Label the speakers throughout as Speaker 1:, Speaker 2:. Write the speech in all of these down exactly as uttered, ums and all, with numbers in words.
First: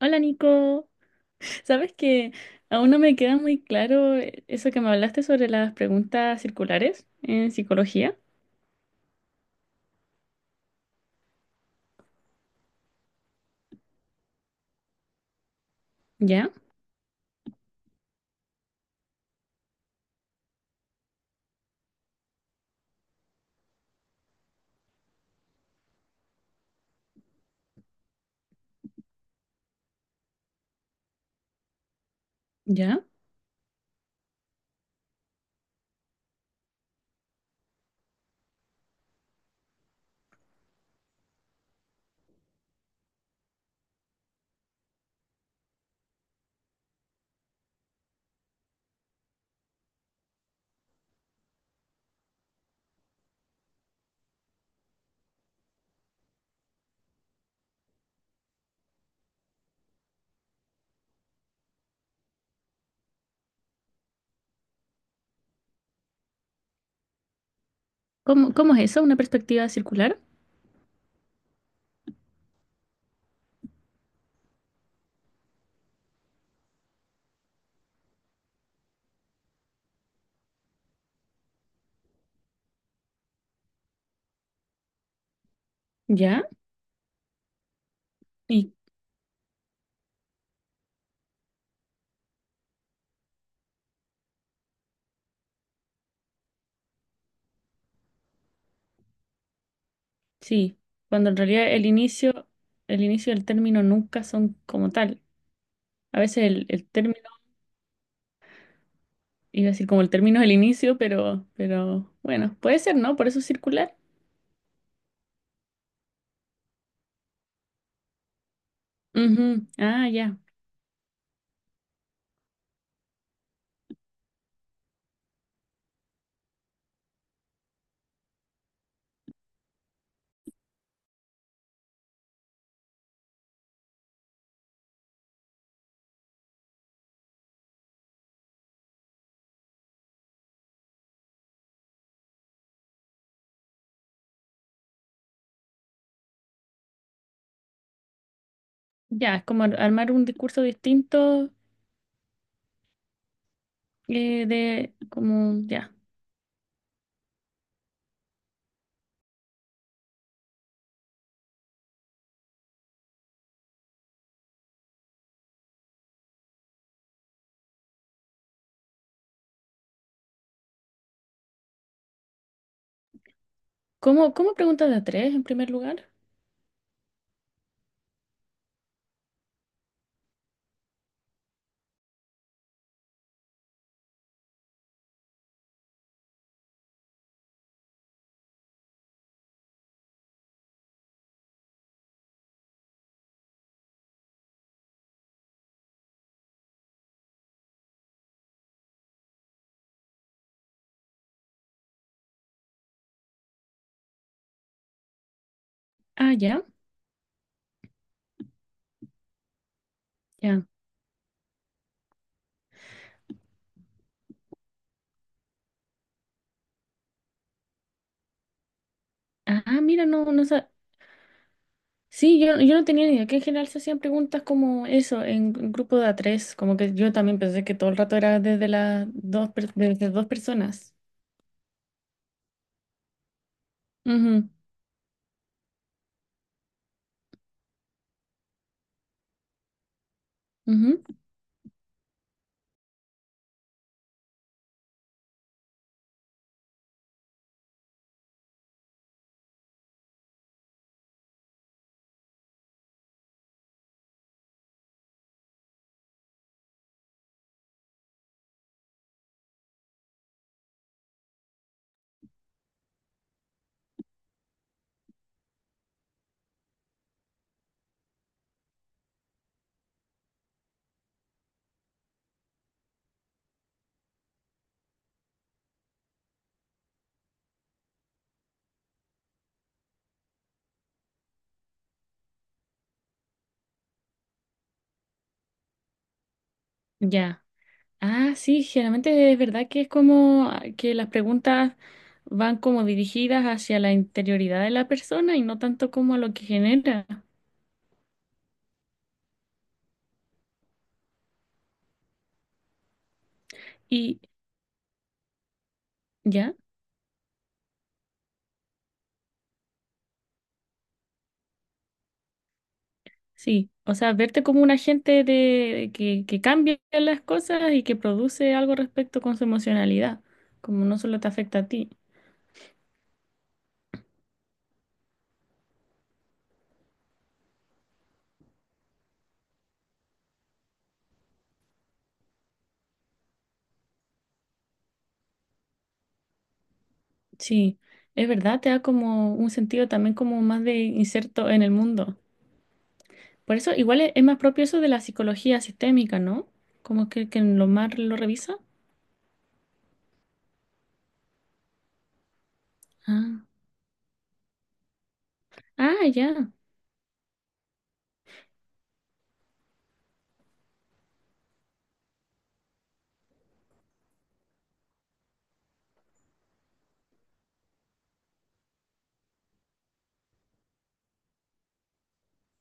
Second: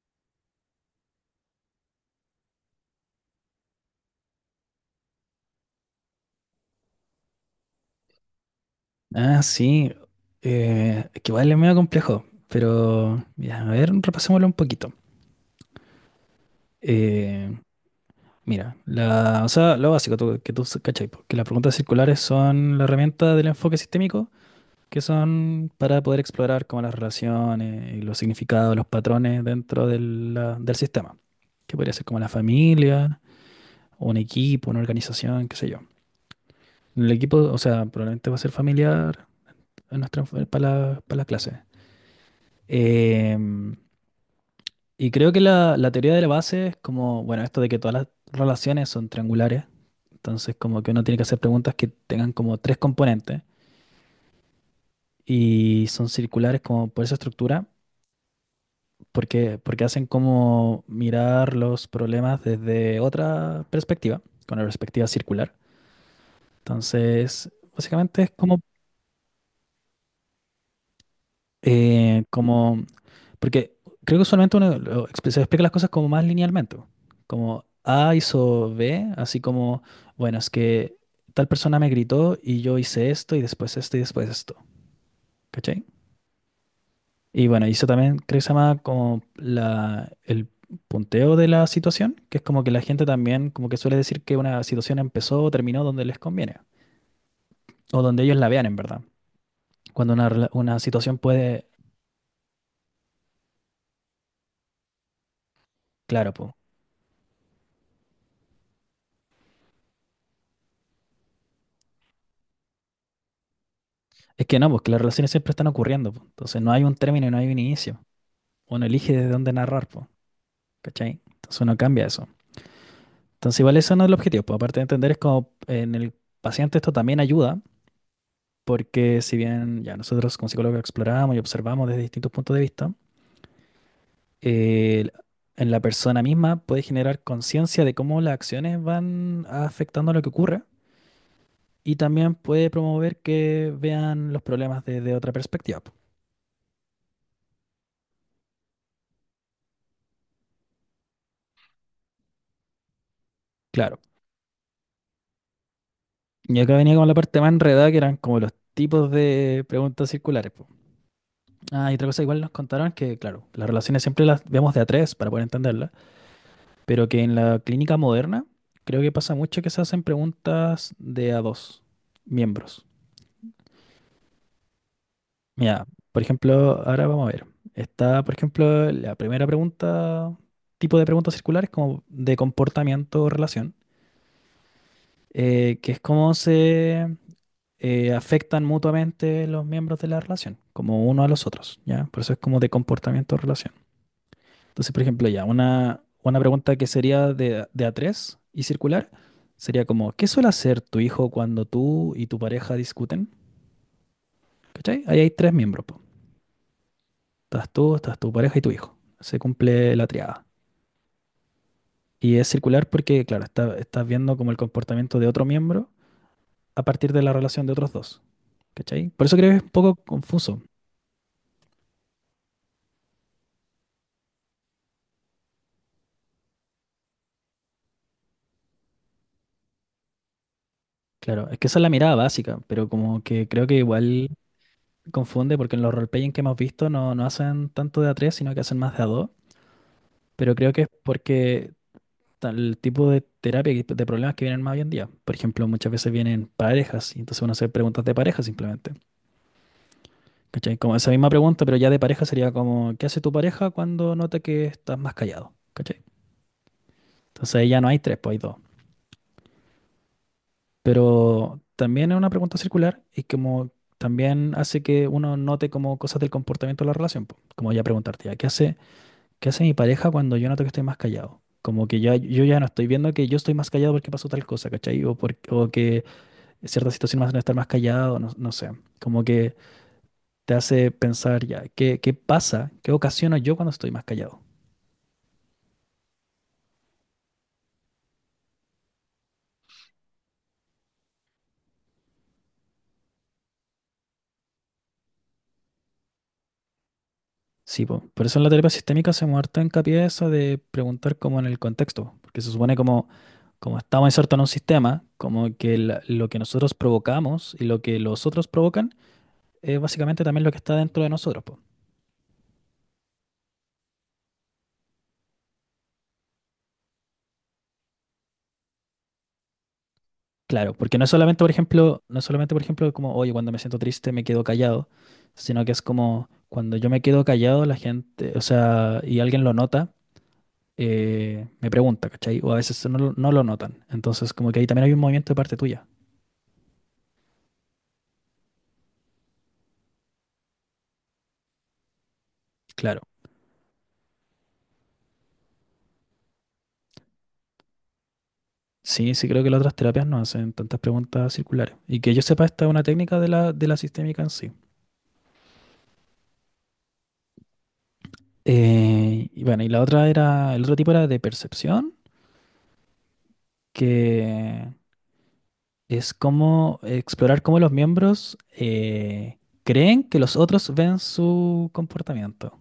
Speaker 1: Hola Nico, sabes que aún no me queda muy claro eh, eso que me hablaste sobre las preguntas circulares en psicología.
Speaker 2: Ah, sí. Eh, que igual es medio complejo, pero mira, a ver, repasémoslo un poquito.
Speaker 1: ¿Ya?
Speaker 2: Eh, mira, la, o sea, lo básico tú- que tú cachai, po, que las preguntas circulares son la herramienta del enfoque sistémico, que son para poder explorar como las relaciones y los significados, los patrones dentro del, la- del sistema, que podría ser como la
Speaker 1: ¿Ya?
Speaker 2: familia, un equipo, una organización, qué sé yo. El equipo, o sea, probablemente va a ser familiar en nuestra, para la, para la clase. Em, Y creo que la, la teoría de la base es como, bueno, esto de que todas las relaciones son triangulares, entonces como que uno tiene que hacer preguntas que tengan como tres componentes y son circulares como por esa estructura, porque, porque hacen como mirar los problemas desde otra perspectiva, con la perspectiva circular. Entonces, básicamente es
Speaker 1: ¿Cómo,
Speaker 2: como
Speaker 1: cómo es eso? ¿Una perspectiva circular?
Speaker 2: eh, como, porque creo que usualmente uno lo expl- se explica las cosas como más linealmente, como A hizo B, así como, bueno, es que tal persona me gritó y yo hice esto y después esto y después esto, ¿cachai?
Speaker 1: ¿Ya?
Speaker 2: Y bueno, y eso también creo que se
Speaker 1: Y
Speaker 2: llama como la, el punteo de la situación, que es como que la gente también como que suele decir que una situación empezó o terminó donde les conviene, o donde ellos la vean en verdad, cuando una, rela-
Speaker 1: sí,
Speaker 2: una situación
Speaker 1: cuando en
Speaker 2: puede.
Speaker 1: realidad el inicio, el inicio y el término nunca son como tal. A veces
Speaker 2: Claro.
Speaker 1: el, el término, iba a decir como el término es el inicio, pero, pero bueno, puede ser, ¿no? Por eso es circular.
Speaker 2: Es que no, porque las relaciones siempre están ocurriendo, po. Entonces no hay un término y no hay un inicio. Uno elige desde dónde
Speaker 1: Ujú.
Speaker 2: narrar,
Speaker 1: Ah,
Speaker 2: po,
Speaker 1: ya.
Speaker 2: ¿cachai? Entonces uno cambia eso. Entonces igual eso no es el objetivo, po. Aparte de entender es como en el paciente esto también ayuda, porque si bien ya nosotros como psicólogos exploramos y observamos desde distintos puntos de vista, eh, en la persona misma puede generar conciencia de cómo las acciones van afectando lo que ocurre y también puede promover que vean los problemas desde otra perspectiva, po.
Speaker 1: Ya, es como ar- armar un discurso distinto
Speaker 2: Claro.
Speaker 1: eh, de como ya.
Speaker 2: Y acá venía como la parte más enredada, que eran como los tipos de preguntas circulares, po. Ah, y otra cosa, igual nos contaron que, claro, las relaciones siempre las vemos de a tres para poder entenderlas, pero que en la clínica moderna creo que pasa mucho que se hacen preguntas de a dos miembros.
Speaker 1: ¿Cómo, cómo preguntas de a tres en primer
Speaker 2: Mira,
Speaker 1: lugar?
Speaker 2: por ejemplo, ahora vamos a ver. Está, por ejemplo, la primera pregunta, tipo de preguntas circulares como de comportamiento o relación, eh, que es cómo se eh, afectan mutuamente los miembros de la relación, como uno a los otros, ¿ya? Por eso es como de comportamiento de relación. Entonces, por ejemplo, ya, una, una pregunta que sería de, de a tres y circular sería como, ¿qué suele hacer tu hijo cuando tú y tu pareja discuten? ¿Cachai? Ahí hay tres miembros, po.
Speaker 1: Ah, ya,
Speaker 2: Estás tú, estás tu pareja y tu hijo. Se cumple la triada.
Speaker 1: ya.
Speaker 2: Y es circular porque, claro, está- estás viendo como el comportamiento de otro miembro a partir de la relación de otros dos. ¿Cachai? Por eso creo que es un
Speaker 1: Ah,
Speaker 2: poco
Speaker 1: mira, no, no
Speaker 2: confuso.
Speaker 1: sa- Sí, yo, yo no tenía ni idea que en general se hacían preguntas como eso, en gru- grupo de a tres. Como que yo también pensé que todo el rato era desde las dos, per- desde dos personas.
Speaker 2: Claro, es que esa es la mirada básica, pero como que creo que igual
Speaker 1: Ujú,
Speaker 2: confunde porque en los roleplaying que hemos visto no, no hacen tanto de a tres, sino que hacen más de a dos. Pero creo que es
Speaker 1: ujú.
Speaker 2: porque tal- el tipo de terapia, y de problemas que vienen más hoy en día. Por ejemplo, muchas veces vienen parejas y entonces uno hace preguntas de pareja simplemente. ¿Cachai? Como esa misma pregunta, pero ya de pareja sería como, ¿qué hace tu pareja cuando nota que estás más callado? ¿Cachai? Entonces ahí ya no hay tres, pues hay dos. Pero también es una pregunta circular y como también hace que uno note como cosas del comportamiento de la relación, po. Como ya preguntarte, ya, ¿qué hace, qué hace mi pareja cuando yo noto que estoy más callado? Como que ya, yo ya no estoy viendo que yo estoy más callado porque pasó tal cosa, ¿cachai? O, por- o que cierta situación me hace estar más callado, no, no sé. Como que te hace pensar ya, ¿qué, qué pasa? ¿Qué ocasiona yo cuando estoy más callado?
Speaker 1: Ya. Ah, sí, generalmente es verdad que es como ah, que las preguntas van como dirigidas hacia la interioridad de la persona y no tanto como a lo que genera.
Speaker 2: Sí, po. Por eso en la terapia sistémica hacemos harto hincapié eso de preguntar como en el contexto, po, porque se supone como, como estamos
Speaker 1: Y
Speaker 2: insertos en un sistema, como que la- lo que
Speaker 1: ya.
Speaker 2: nosotros provocamos y lo que los otros provocan es básicamente también lo que está dentro de nosotros, po.
Speaker 1: Sí, o sea, verte como un agente de que, que cambia las cosas y que produce algo respecto con su emocionalidad,
Speaker 2: Claro,
Speaker 1: como
Speaker 2: porque
Speaker 1: no
Speaker 2: no es
Speaker 1: solo te
Speaker 2: solamente, por
Speaker 1: afecta a ti.
Speaker 2: ejemplo, no es solamente, por ejemplo, como, oye, cuando me siento triste me quedo callado, sino que es como cuando yo me quedo callado, la gente, o sea, y alguien lo nota, eh, me pregunta, ¿cachai? O a veces no, lo- no lo notan. Entonces, como que ahí también hay un movimiento de parte tuya.
Speaker 1: Sí, es verdad, te da como un sentido también como más de inserto en el mundo.
Speaker 2: Claro.
Speaker 1: Por eso igual es, es más propio eso de la psicología sistémica, ¿no? Como que, que en lo más lo revisa.
Speaker 2: Sí, sí creo que las otras terapias no hacen tantas preguntas circulares. Y que yo sepa, esta es una técnica de
Speaker 1: Ah,
Speaker 2: la, de la sistémica en sí.
Speaker 1: ah, ya,
Speaker 2: Eh, y bueno, y la otra era, el otro tipo era de percepción, que es como explorar cómo los miembros eh, creen que los otros ven su comportamiento.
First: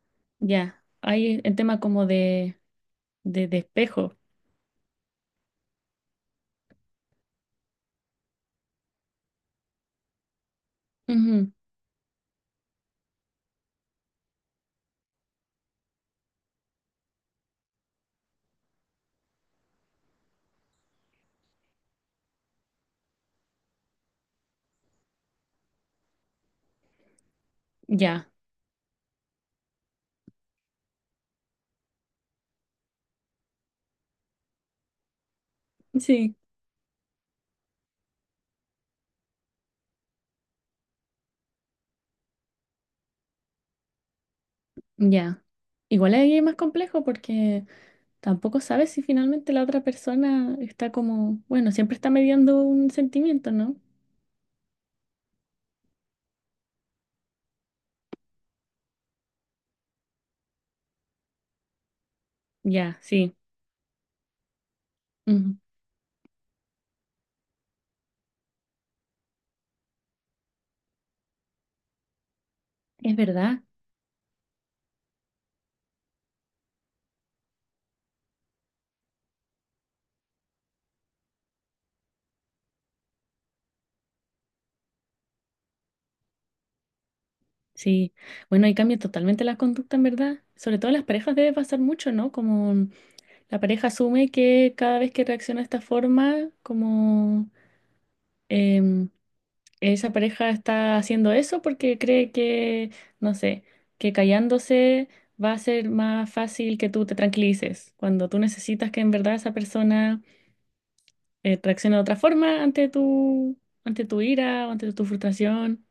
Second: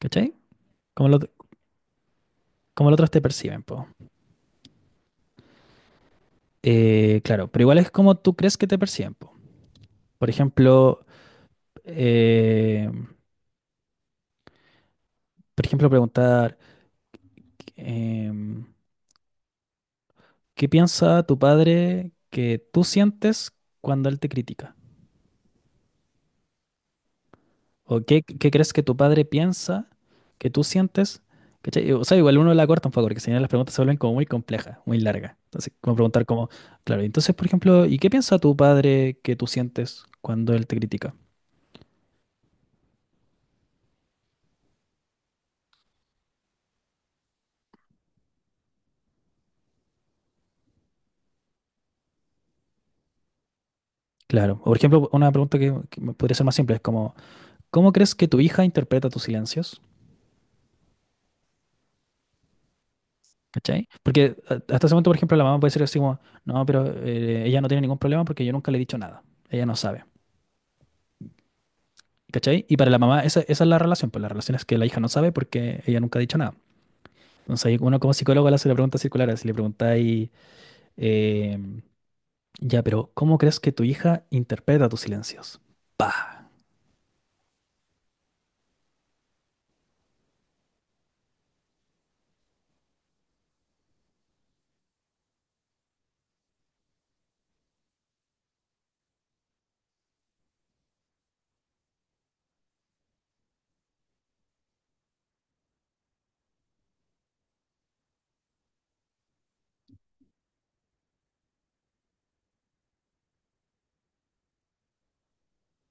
Speaker 2: ¿Cachai?
Speaker 1: ya.
Speaker 2: Cómo, lo-
Speaker 1: Hay el tema como de,
Speaker 2: cómo los otros te
Speaker 1: de, de
Speaker 2: perciben, po.
Speaker 1: espejo.
Speaker 2: Eh, claro, pero igual es como tú crees que te perciben, po. Por ejemplo,
Speaker 1: Ujú.
Speaker 2: eh, por ejemplo, preguntar... em, ¿Qué piensa tu padre que tú sientes cuando él te critica? ¿O qué,
Speaker 1: Ya,
Speaker 2: qué crees que tu padre piensa que tú sientes? ¿Cachai? O sea, igual uno la corta un poco, porque si no las preguntas se vuelven como muy complejas, muy largas. Entonces, como preguntar
Speaker 1: sí,
Speaker 2: como, claro, entonces, por ejemplo, ¿y qué piensa tu padre que tú sientes cuando él te critica?
Speaker 1: ya. Igual ahí es más complejo porque tampoco sabes si finalmente la otra persona está como, bueno, siempre está mediando un sentimiento, ¿no?
Speaker 2: Claro. O, por ejemplo, una pregunta que, que me podría ser más simple es como, ¿cómo crees que tu hija interpreta tus silencios?
Speaker 1: Ya, sí.
Speaker 2: ¿Cachai? Porque a- hasta ese momento, por ejemplo, la
Speaker 1: Ujú.
Speaker 2: mamá puede ser así como, no, pero eh, ella no tiene ningún problema porque yo nunca le he dicho nada. Ella no sabe. ¿Cachai? Y para la
Speaker 1: Es
Speaker 2: mamá, esa,
Speaker 1: verdad,
Speaker 2: esa es la relación. Pues la relación es que la hija no sabe porque ella nunca ha dicho nada. Entonces, ahí uno como psicólogo le hace la pregunta circular. Si le preguntáis, eh, ya, pero ¿cómo crees que tu hija interpreta tus silencios? ¡Pah!
Speaker 1: sí. Bueno, ahí cambia totalmente la conducta, en verdad. Sobre todo en las parejas debe pasar mucho, ¿no? Como la pareja asume que cada vez que reacciona de esta forma, como em, esa pareja está haciendo eso porque cree que, no sé, que callándose va a ser más fácil que tú te tranquilices, cuando tú necesitas que en verdad esa persona eh, reacciona de otra forma ante tu, ante tu ira o ante tu frustración.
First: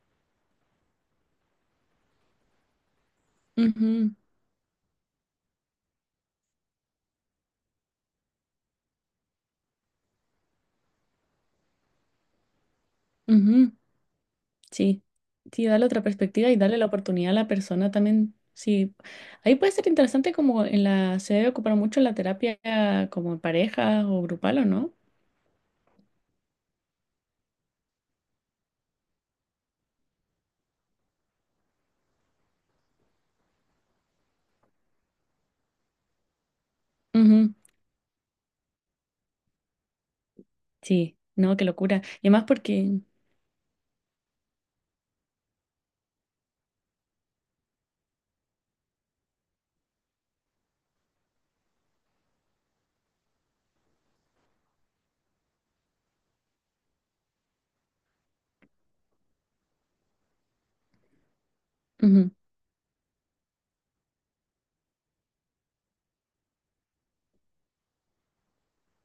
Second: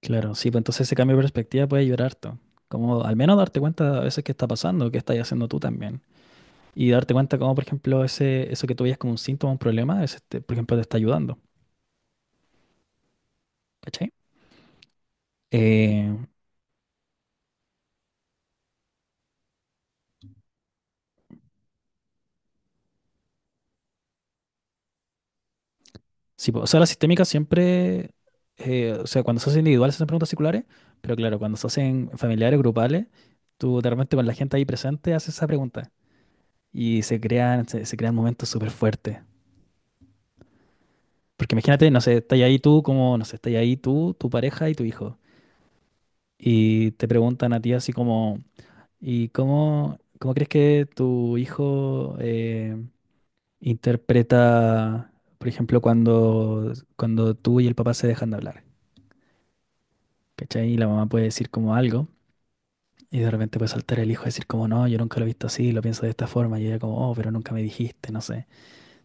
Speaker 2: Claro, sí, pues entonces ese cambio de perspectiva puede ayudar harto. Como al menos darte cuenta a
Speaker 1: Ujú,
Speaker 2: veces qué está pasando, qué estás haciendo tú también. Y darte cuenta cómo, por ejemplo, ese, eso que tú veías como un síntoma, un problema, es este, por ejemplo, te está ayudando.
Speaker 1: ujú.
Speaker 2: ¿Cachai?
Speaker 1: Sí, sí, darle otra
Speaker 2: Eh,
Speaker 1: perspectiva y darle la oportunidad a la persona también. Sí, ahí puede ser interesante como en la, se debe ocupar mucho en la terapia como en pareja o grupal o no.
Speaker 2: sí, po, o sea, la sistémica siempre, eh, o sea, cuando se hace individual se hacen preguntas circulares, pero claro, cuando se hacen familiares, grupales, tú de repente con la gente ahí presente haces esa pregunta y se
Speaker 1: Ujú.
Speaker 2: crean, se, se crean momentos súper fuertes.
Speaker 1: Sí,
Speaker 2: Porque
Speaker 1: no, qué
Speaker 2: imagínate, no
Speaker 1: locura.
Speaker 2: sé,
Speaker 1: Y
Speaker 2: estás
Speaker 1: además
Speaker 2: ahí tú,
Speaker 1: porque,
Speaker 2: como, no sé, estás ahí tú, tu pareja y tu hijo. Y te preguntan a ti así como, ¿y cómo, cómo crees que tu hijo... eh, interpreta, por ejemplo, cuando, cuando tú y el papá se dejan de hablar, ¿cachai? Y la mamá puede decir como algo,
Speaker 1: ujú,
Speaker 2: y de repente puede saltar el hijo y decir como, no, yo nunca lo he visto así, lo pienso de esta forma, y ella como, oh, pero nunca me dijiste, no sé.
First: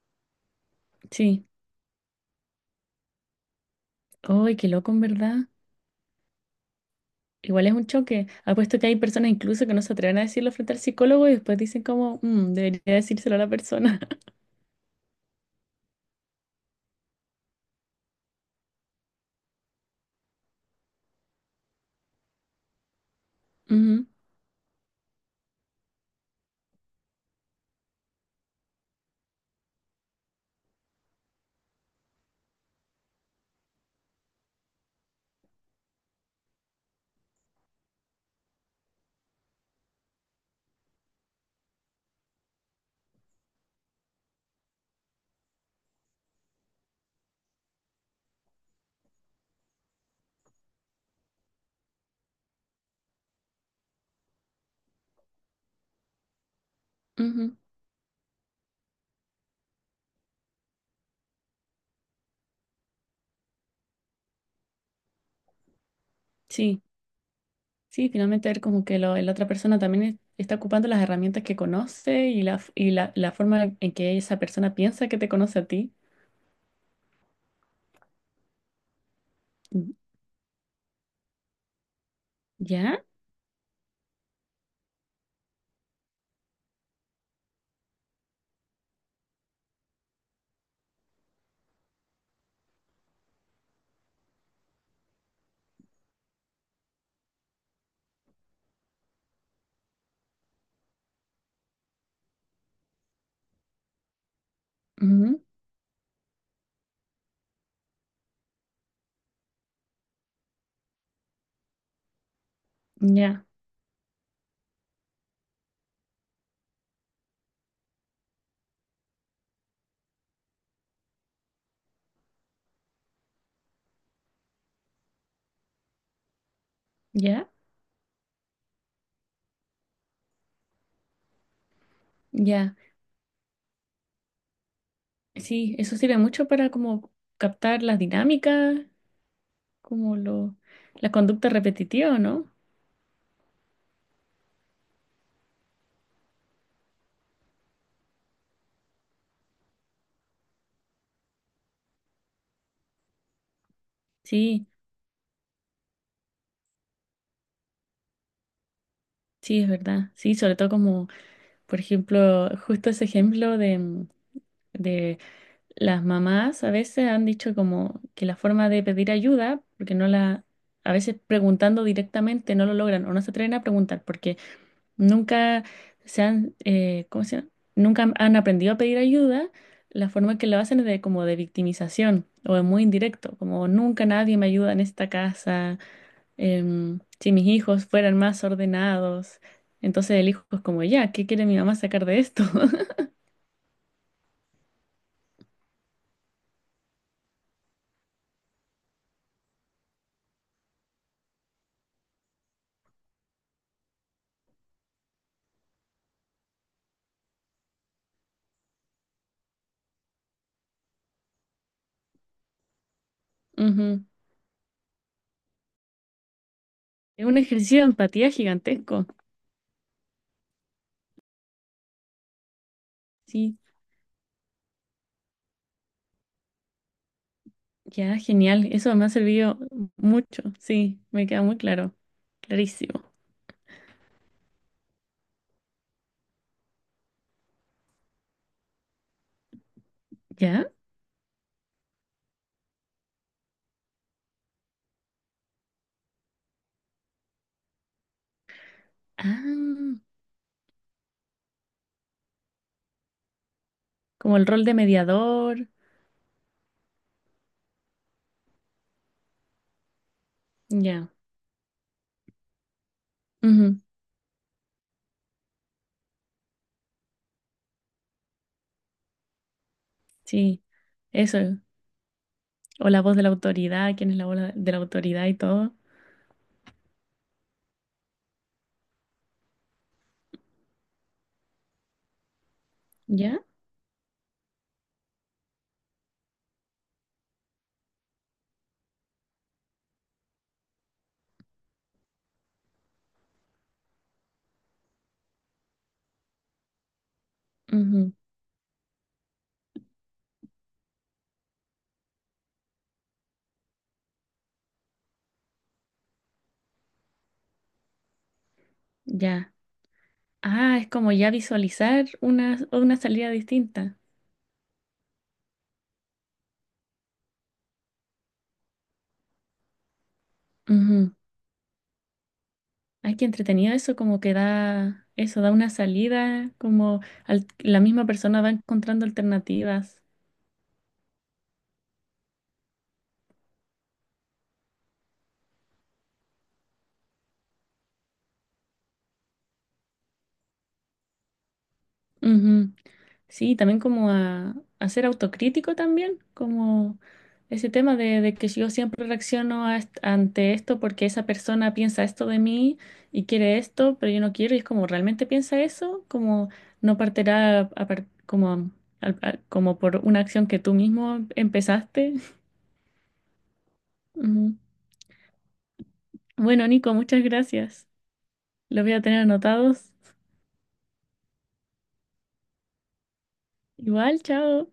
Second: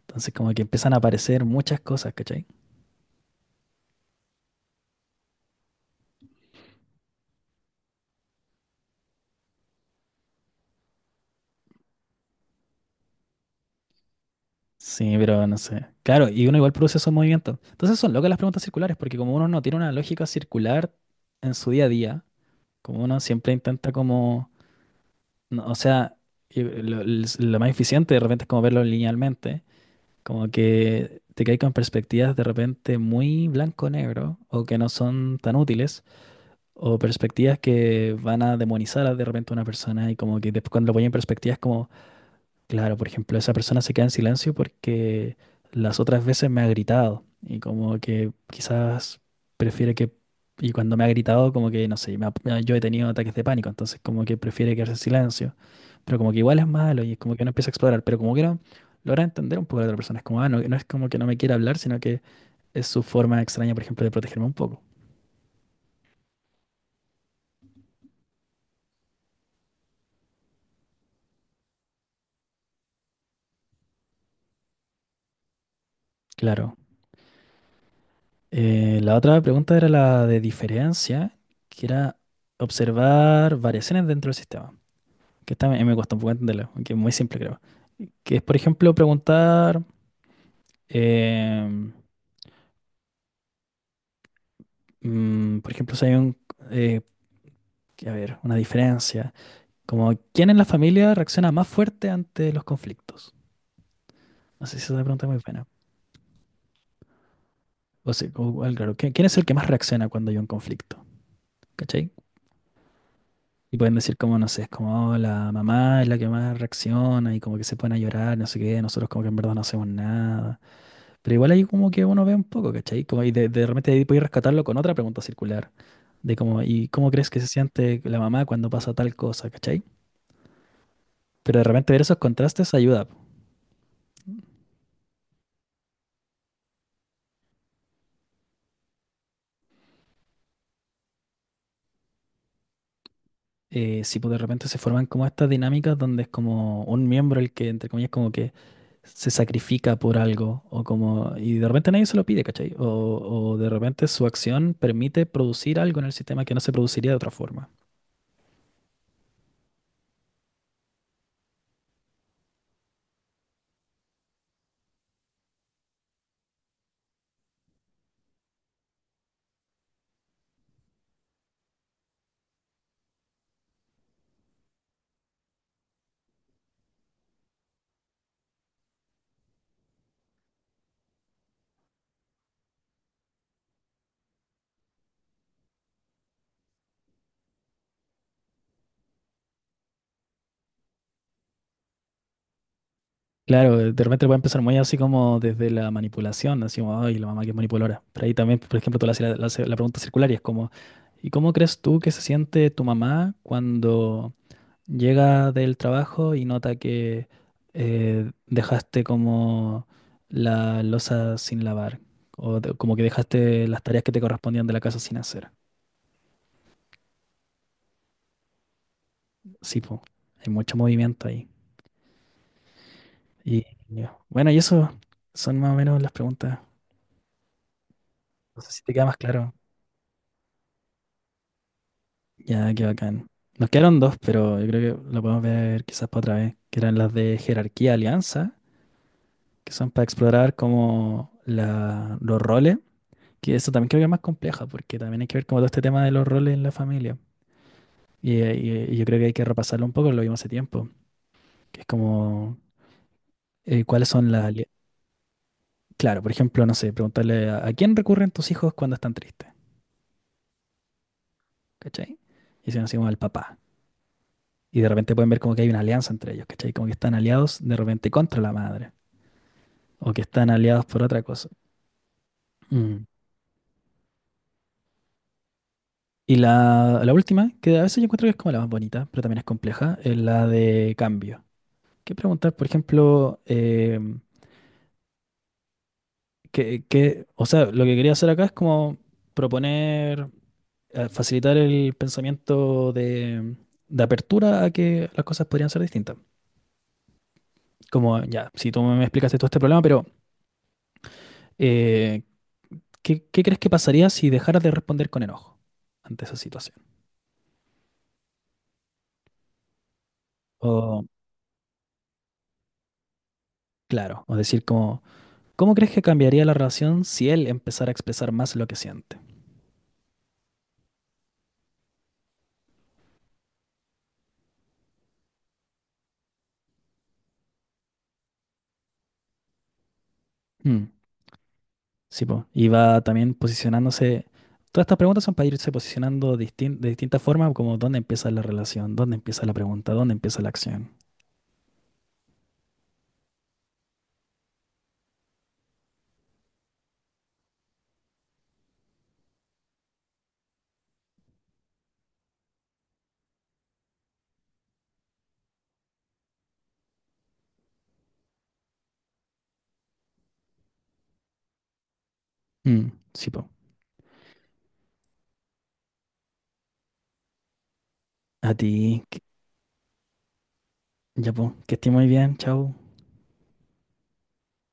Speaker 2: Entonces como que empiezan a aparecer
Speaker 1: sí,
Speaker 2: muchas cosas, ¿cachai?
Speaker 1: ay, qué loco en verdad. Igual es un choque. Apuesto que hay personas incluso que no se atreven a decirlo frente al psicólogo y después dicen como, "Mm, debería decírselo a la persona."
Speaker 2: Sí, pero no sé. Claro, y uno igual produce esos movimientos. Entonces son locas las preguntas circulares, porque como uno no tiene una lógica circular en su día a día, como uno siempre intenta
Speaker 1: Ujú.
Speaker 2: como, no, o sea, y lo, lo lo más eficiente de repente es como verlo linealmente, como que te caes con perspectivas de repente muy blanco-negro o que no son tan útiles o perspectivas que van a demonizar a de repente a una persona y como que después cuando lo ponen en perspectivas como claro, por ejemplo, esa persona se queda en silencio porque las otras veces me ha gritado y como que quizás prefiere que, y cuando me ha gritado como que, no sé, me ha- me ha- yo he tenido ataques de pánico, entonces como que prefiere quedarse en silencio, pero como que igual es malo y es como que no
Speaker 1: Ujú.
Speaker 2: empieza a explorar, pero como que no logra entender un poco a la otra persona, es como, ah, no, no es como que no me quiera hablar, sino que es su forma extraña, por ejemplo, de protegerme un poco.
Speaker 1: Sí, sí, finalmente ver como que lo- la otra persona también es- está ocupando las herramientas que conoce y la, f- y la, la forma en que esa persona piensa que te conoce a ti.
Speaker 2: Claro. Eh, la otra pregunta era
Speaker 1: Mm.
Speaker 2: la de diferencia, que era
Speaker 1: ¿Ya?
Speaker 2: observar variaciones dentro del sistema. Que esta me, me cuesta un poco entenderlo, aunque es muy simple creo. Que es, por ejemplo, preguntar, em, mm, por ejemplo, si hay un, eh, a ver, una diferencia, como quién en la familia reacciona más fuerte ante los conflictos. No sé si esa pregunta es muy
Speaker 1: Ujú.
Speaker 2: buena. O sea, o- o- claro, ¿quién, quién es el que más reacciona cuando hay un conflicto? ¿Cachai?
Speaker 1: Ya,
Speaker 2: Y pueden decir como, no sé, es como, "Oh, la mamá es la que más reacciona y como que se pone a llorar, no sé qué, nosotros como que en verdad no hacemos nada". Pero igual ahí como que uno ve un poco, ¿cachai? Como y de, de repente ahí podéis rescatarlo con otra pregunta circular, de cómo, ¿y cómo crees que
Speaker 1: ya,
Speaker 2: se siente la mamá cuando pasa tal cosa? ¿Cachai? Pero de repente ver esos contrastes
Speaker 1: ya.
Speaker 2: ayuda, po.
Speaker 1: Sí, eso sirve mucho para como captar las dinámicas, como lo, la conducta repetitiva, ¿no?
Speaker 2: Eh, si pues, de repente se forman como estas dinámicas donde es como un miembro el que, entre comillas, como que se sacrifica por algo, o como, y de repente nadie se lo pide, ¿cachai? O, o de repente su
Speaker 1: Sí,
Speaker 2: acción permite producir algo en el sistema que no se produciría de otra forma.
Speaker 1: sí, es verdad. Sí, sobre todo como, por ejemplo, justo ese ejemplo de, las mamás a veces han dicho como que la forma de pedir ayuda, porque no la, a veces preguntando directamente no lo logran o no se atreven a preguntar porque nunca se han, eh, ¿cómo se llama? Nunca han han aprendido a pedir ayuda. La forma que lo hacen es de como de victimización o es muy indirecto, como nunca nadie me ayuda en esta casa, em, si mis hijos fueran más ordenados. Entonces el hijo es como, ya, ¿qué quiere mi mamá sacar de esto?
Speaker 2: Claro, de repente puede empezar muy así como desde la manipulación, así como, ay, la mamá que es manipuladora. Pero ahí también, por ejemplo, tú le haces la, la haces la pregunta circular y es como, ¿y cómo crees tú que se siente tu mamá cuando llega del trabajo y nota que eh, dejaste como la loza sin lavar? O de- como que dejaste las tareas
Speaker 1: Ujú.
Speaker 2: que te correspondían de la casa sin hacer.
Speaker 1: Es un ejercicio de empatía gigantesco.
Speaker 2: Sí, pues, hay mucho movimiento ahí.
Speaker 1: Sí.
Speaker 2: Y y bueno, y eso son más o menos las preguntas.
Speaker 1: Ya,
Speaker 2: No
Speaker 1: genial.
Speaker 2: sé si te
Speaker 1: Eso
Speaker 2: queda
Speaker 1: me ha
Speaker 2: más claro.
Speaker 1: servido mucho. Sí, me queda muy claro.
Speaker 2: Ya, qué
Speaker 1: Clarísimo.
Speaker 2: bacán. Nos quedaron dos, pero yo creo que lo podemos ver quizás para otra vez, que eran las de jerarquía alianza, que son para explorar
Speaker 1: ¿Ya?
Speaker 2: como la, los roles, que eso también creo que es más compleja, porque también hay que ver como todo este tema de los roles en la familia. Y, eh, y, eh, yo creo que hay que repasarlo un
Speaker 1: Ah,
Speaker 2: poco, lo vimos hace tiempo, que es como eh, cuáles son
Speaker 1: como
Speaker 2: las...
Speaker 1: el rol
Speaker 2: ali-
Speaker 1: de mediador.
Speaker 2: Claro, por ejemplo, no sé, preguntarle a, ¿a quién recurren tus hijos cuando están tristes,
Speaker 1: Ya.
Speaker 2: ¿cachai? Y si nos decimos al papá.
Speaker 1: Ujú.
Speaker 2: Y de repente pueden ver como que hay una alianza entre ellos, ¿cachai? Como que están aliados de repente contra la madre, o que están
Speaker 1: Sí,
Speaker 2: aliados por otra cosa.
Speaker 1: eso. O la
Speaker 2: Mm.
Speaker 1: voz de la autoridad, quién es la voz de la autoridad y todo.
Speaker 2: Y la, la última, que a veces yo encuentro que es como la más bonita, pero también es compleja, es la de cambio. Que preguntar, por ejemplo,
Speaker 1: ¿Ya?
Speaker 2: eh, que, que- o sea, lo que quería hacer acá es como proponer, eh, facilitar el pensamiento de, de apertura a que las cosas podrían ser distintas.
Speaker 1: Ujú.
Speaker 2: Como, ya, si tú me explicaste todo este problema, pero eh, ¿qué, qué crees que pasaría si dejaras de responder con enojo ante esa situación?
Speaker 1: Ya. Ah, es
Speaker 2: O,
Speaker 1: como ya visualizar una, una salida distinta.
Speaker 2: claro, o decir como... ¿Cómo crees que cambiaría la relación si él empezara a expresar más lo que siente?
Speaker 1: Ujú. Ay, qué entretenido eso, como que da, eso, da una salida, como al- la misma persona va encontrando alternativas.
Speaker 2: Mm, sí, po. Y va también posicionándose. Todas estas preguntas son para irse posicionando distin- de distintas formas, como dónde empieza la relación, dónde empieza la pregunta, dónde empieza la acción.
Speaker 1: Ujú. Sí, también como a, a ser autocrítico también, como ese tema de, de que yo siempre reacciono a est- ante esto porque esa persona piensa esto de mí y quiere esto, pero yo no quiero, y es como realmente piensa eso, como no partirá a par- como, al- al- como por una acción que tú mismo empezaste.
Speaker 2: Mm, sí, po.
Speaker 1: Ujú. Bueno, Nico, muchas gracias.
Speaker 2: A ti,
Speaker 1: Los voy a
Speaker 2: que-
Speaker 1: tener anotados.
Speaker 2: ya, po. Que estés muy bien, chao.
Speaker 1: Igual, chao.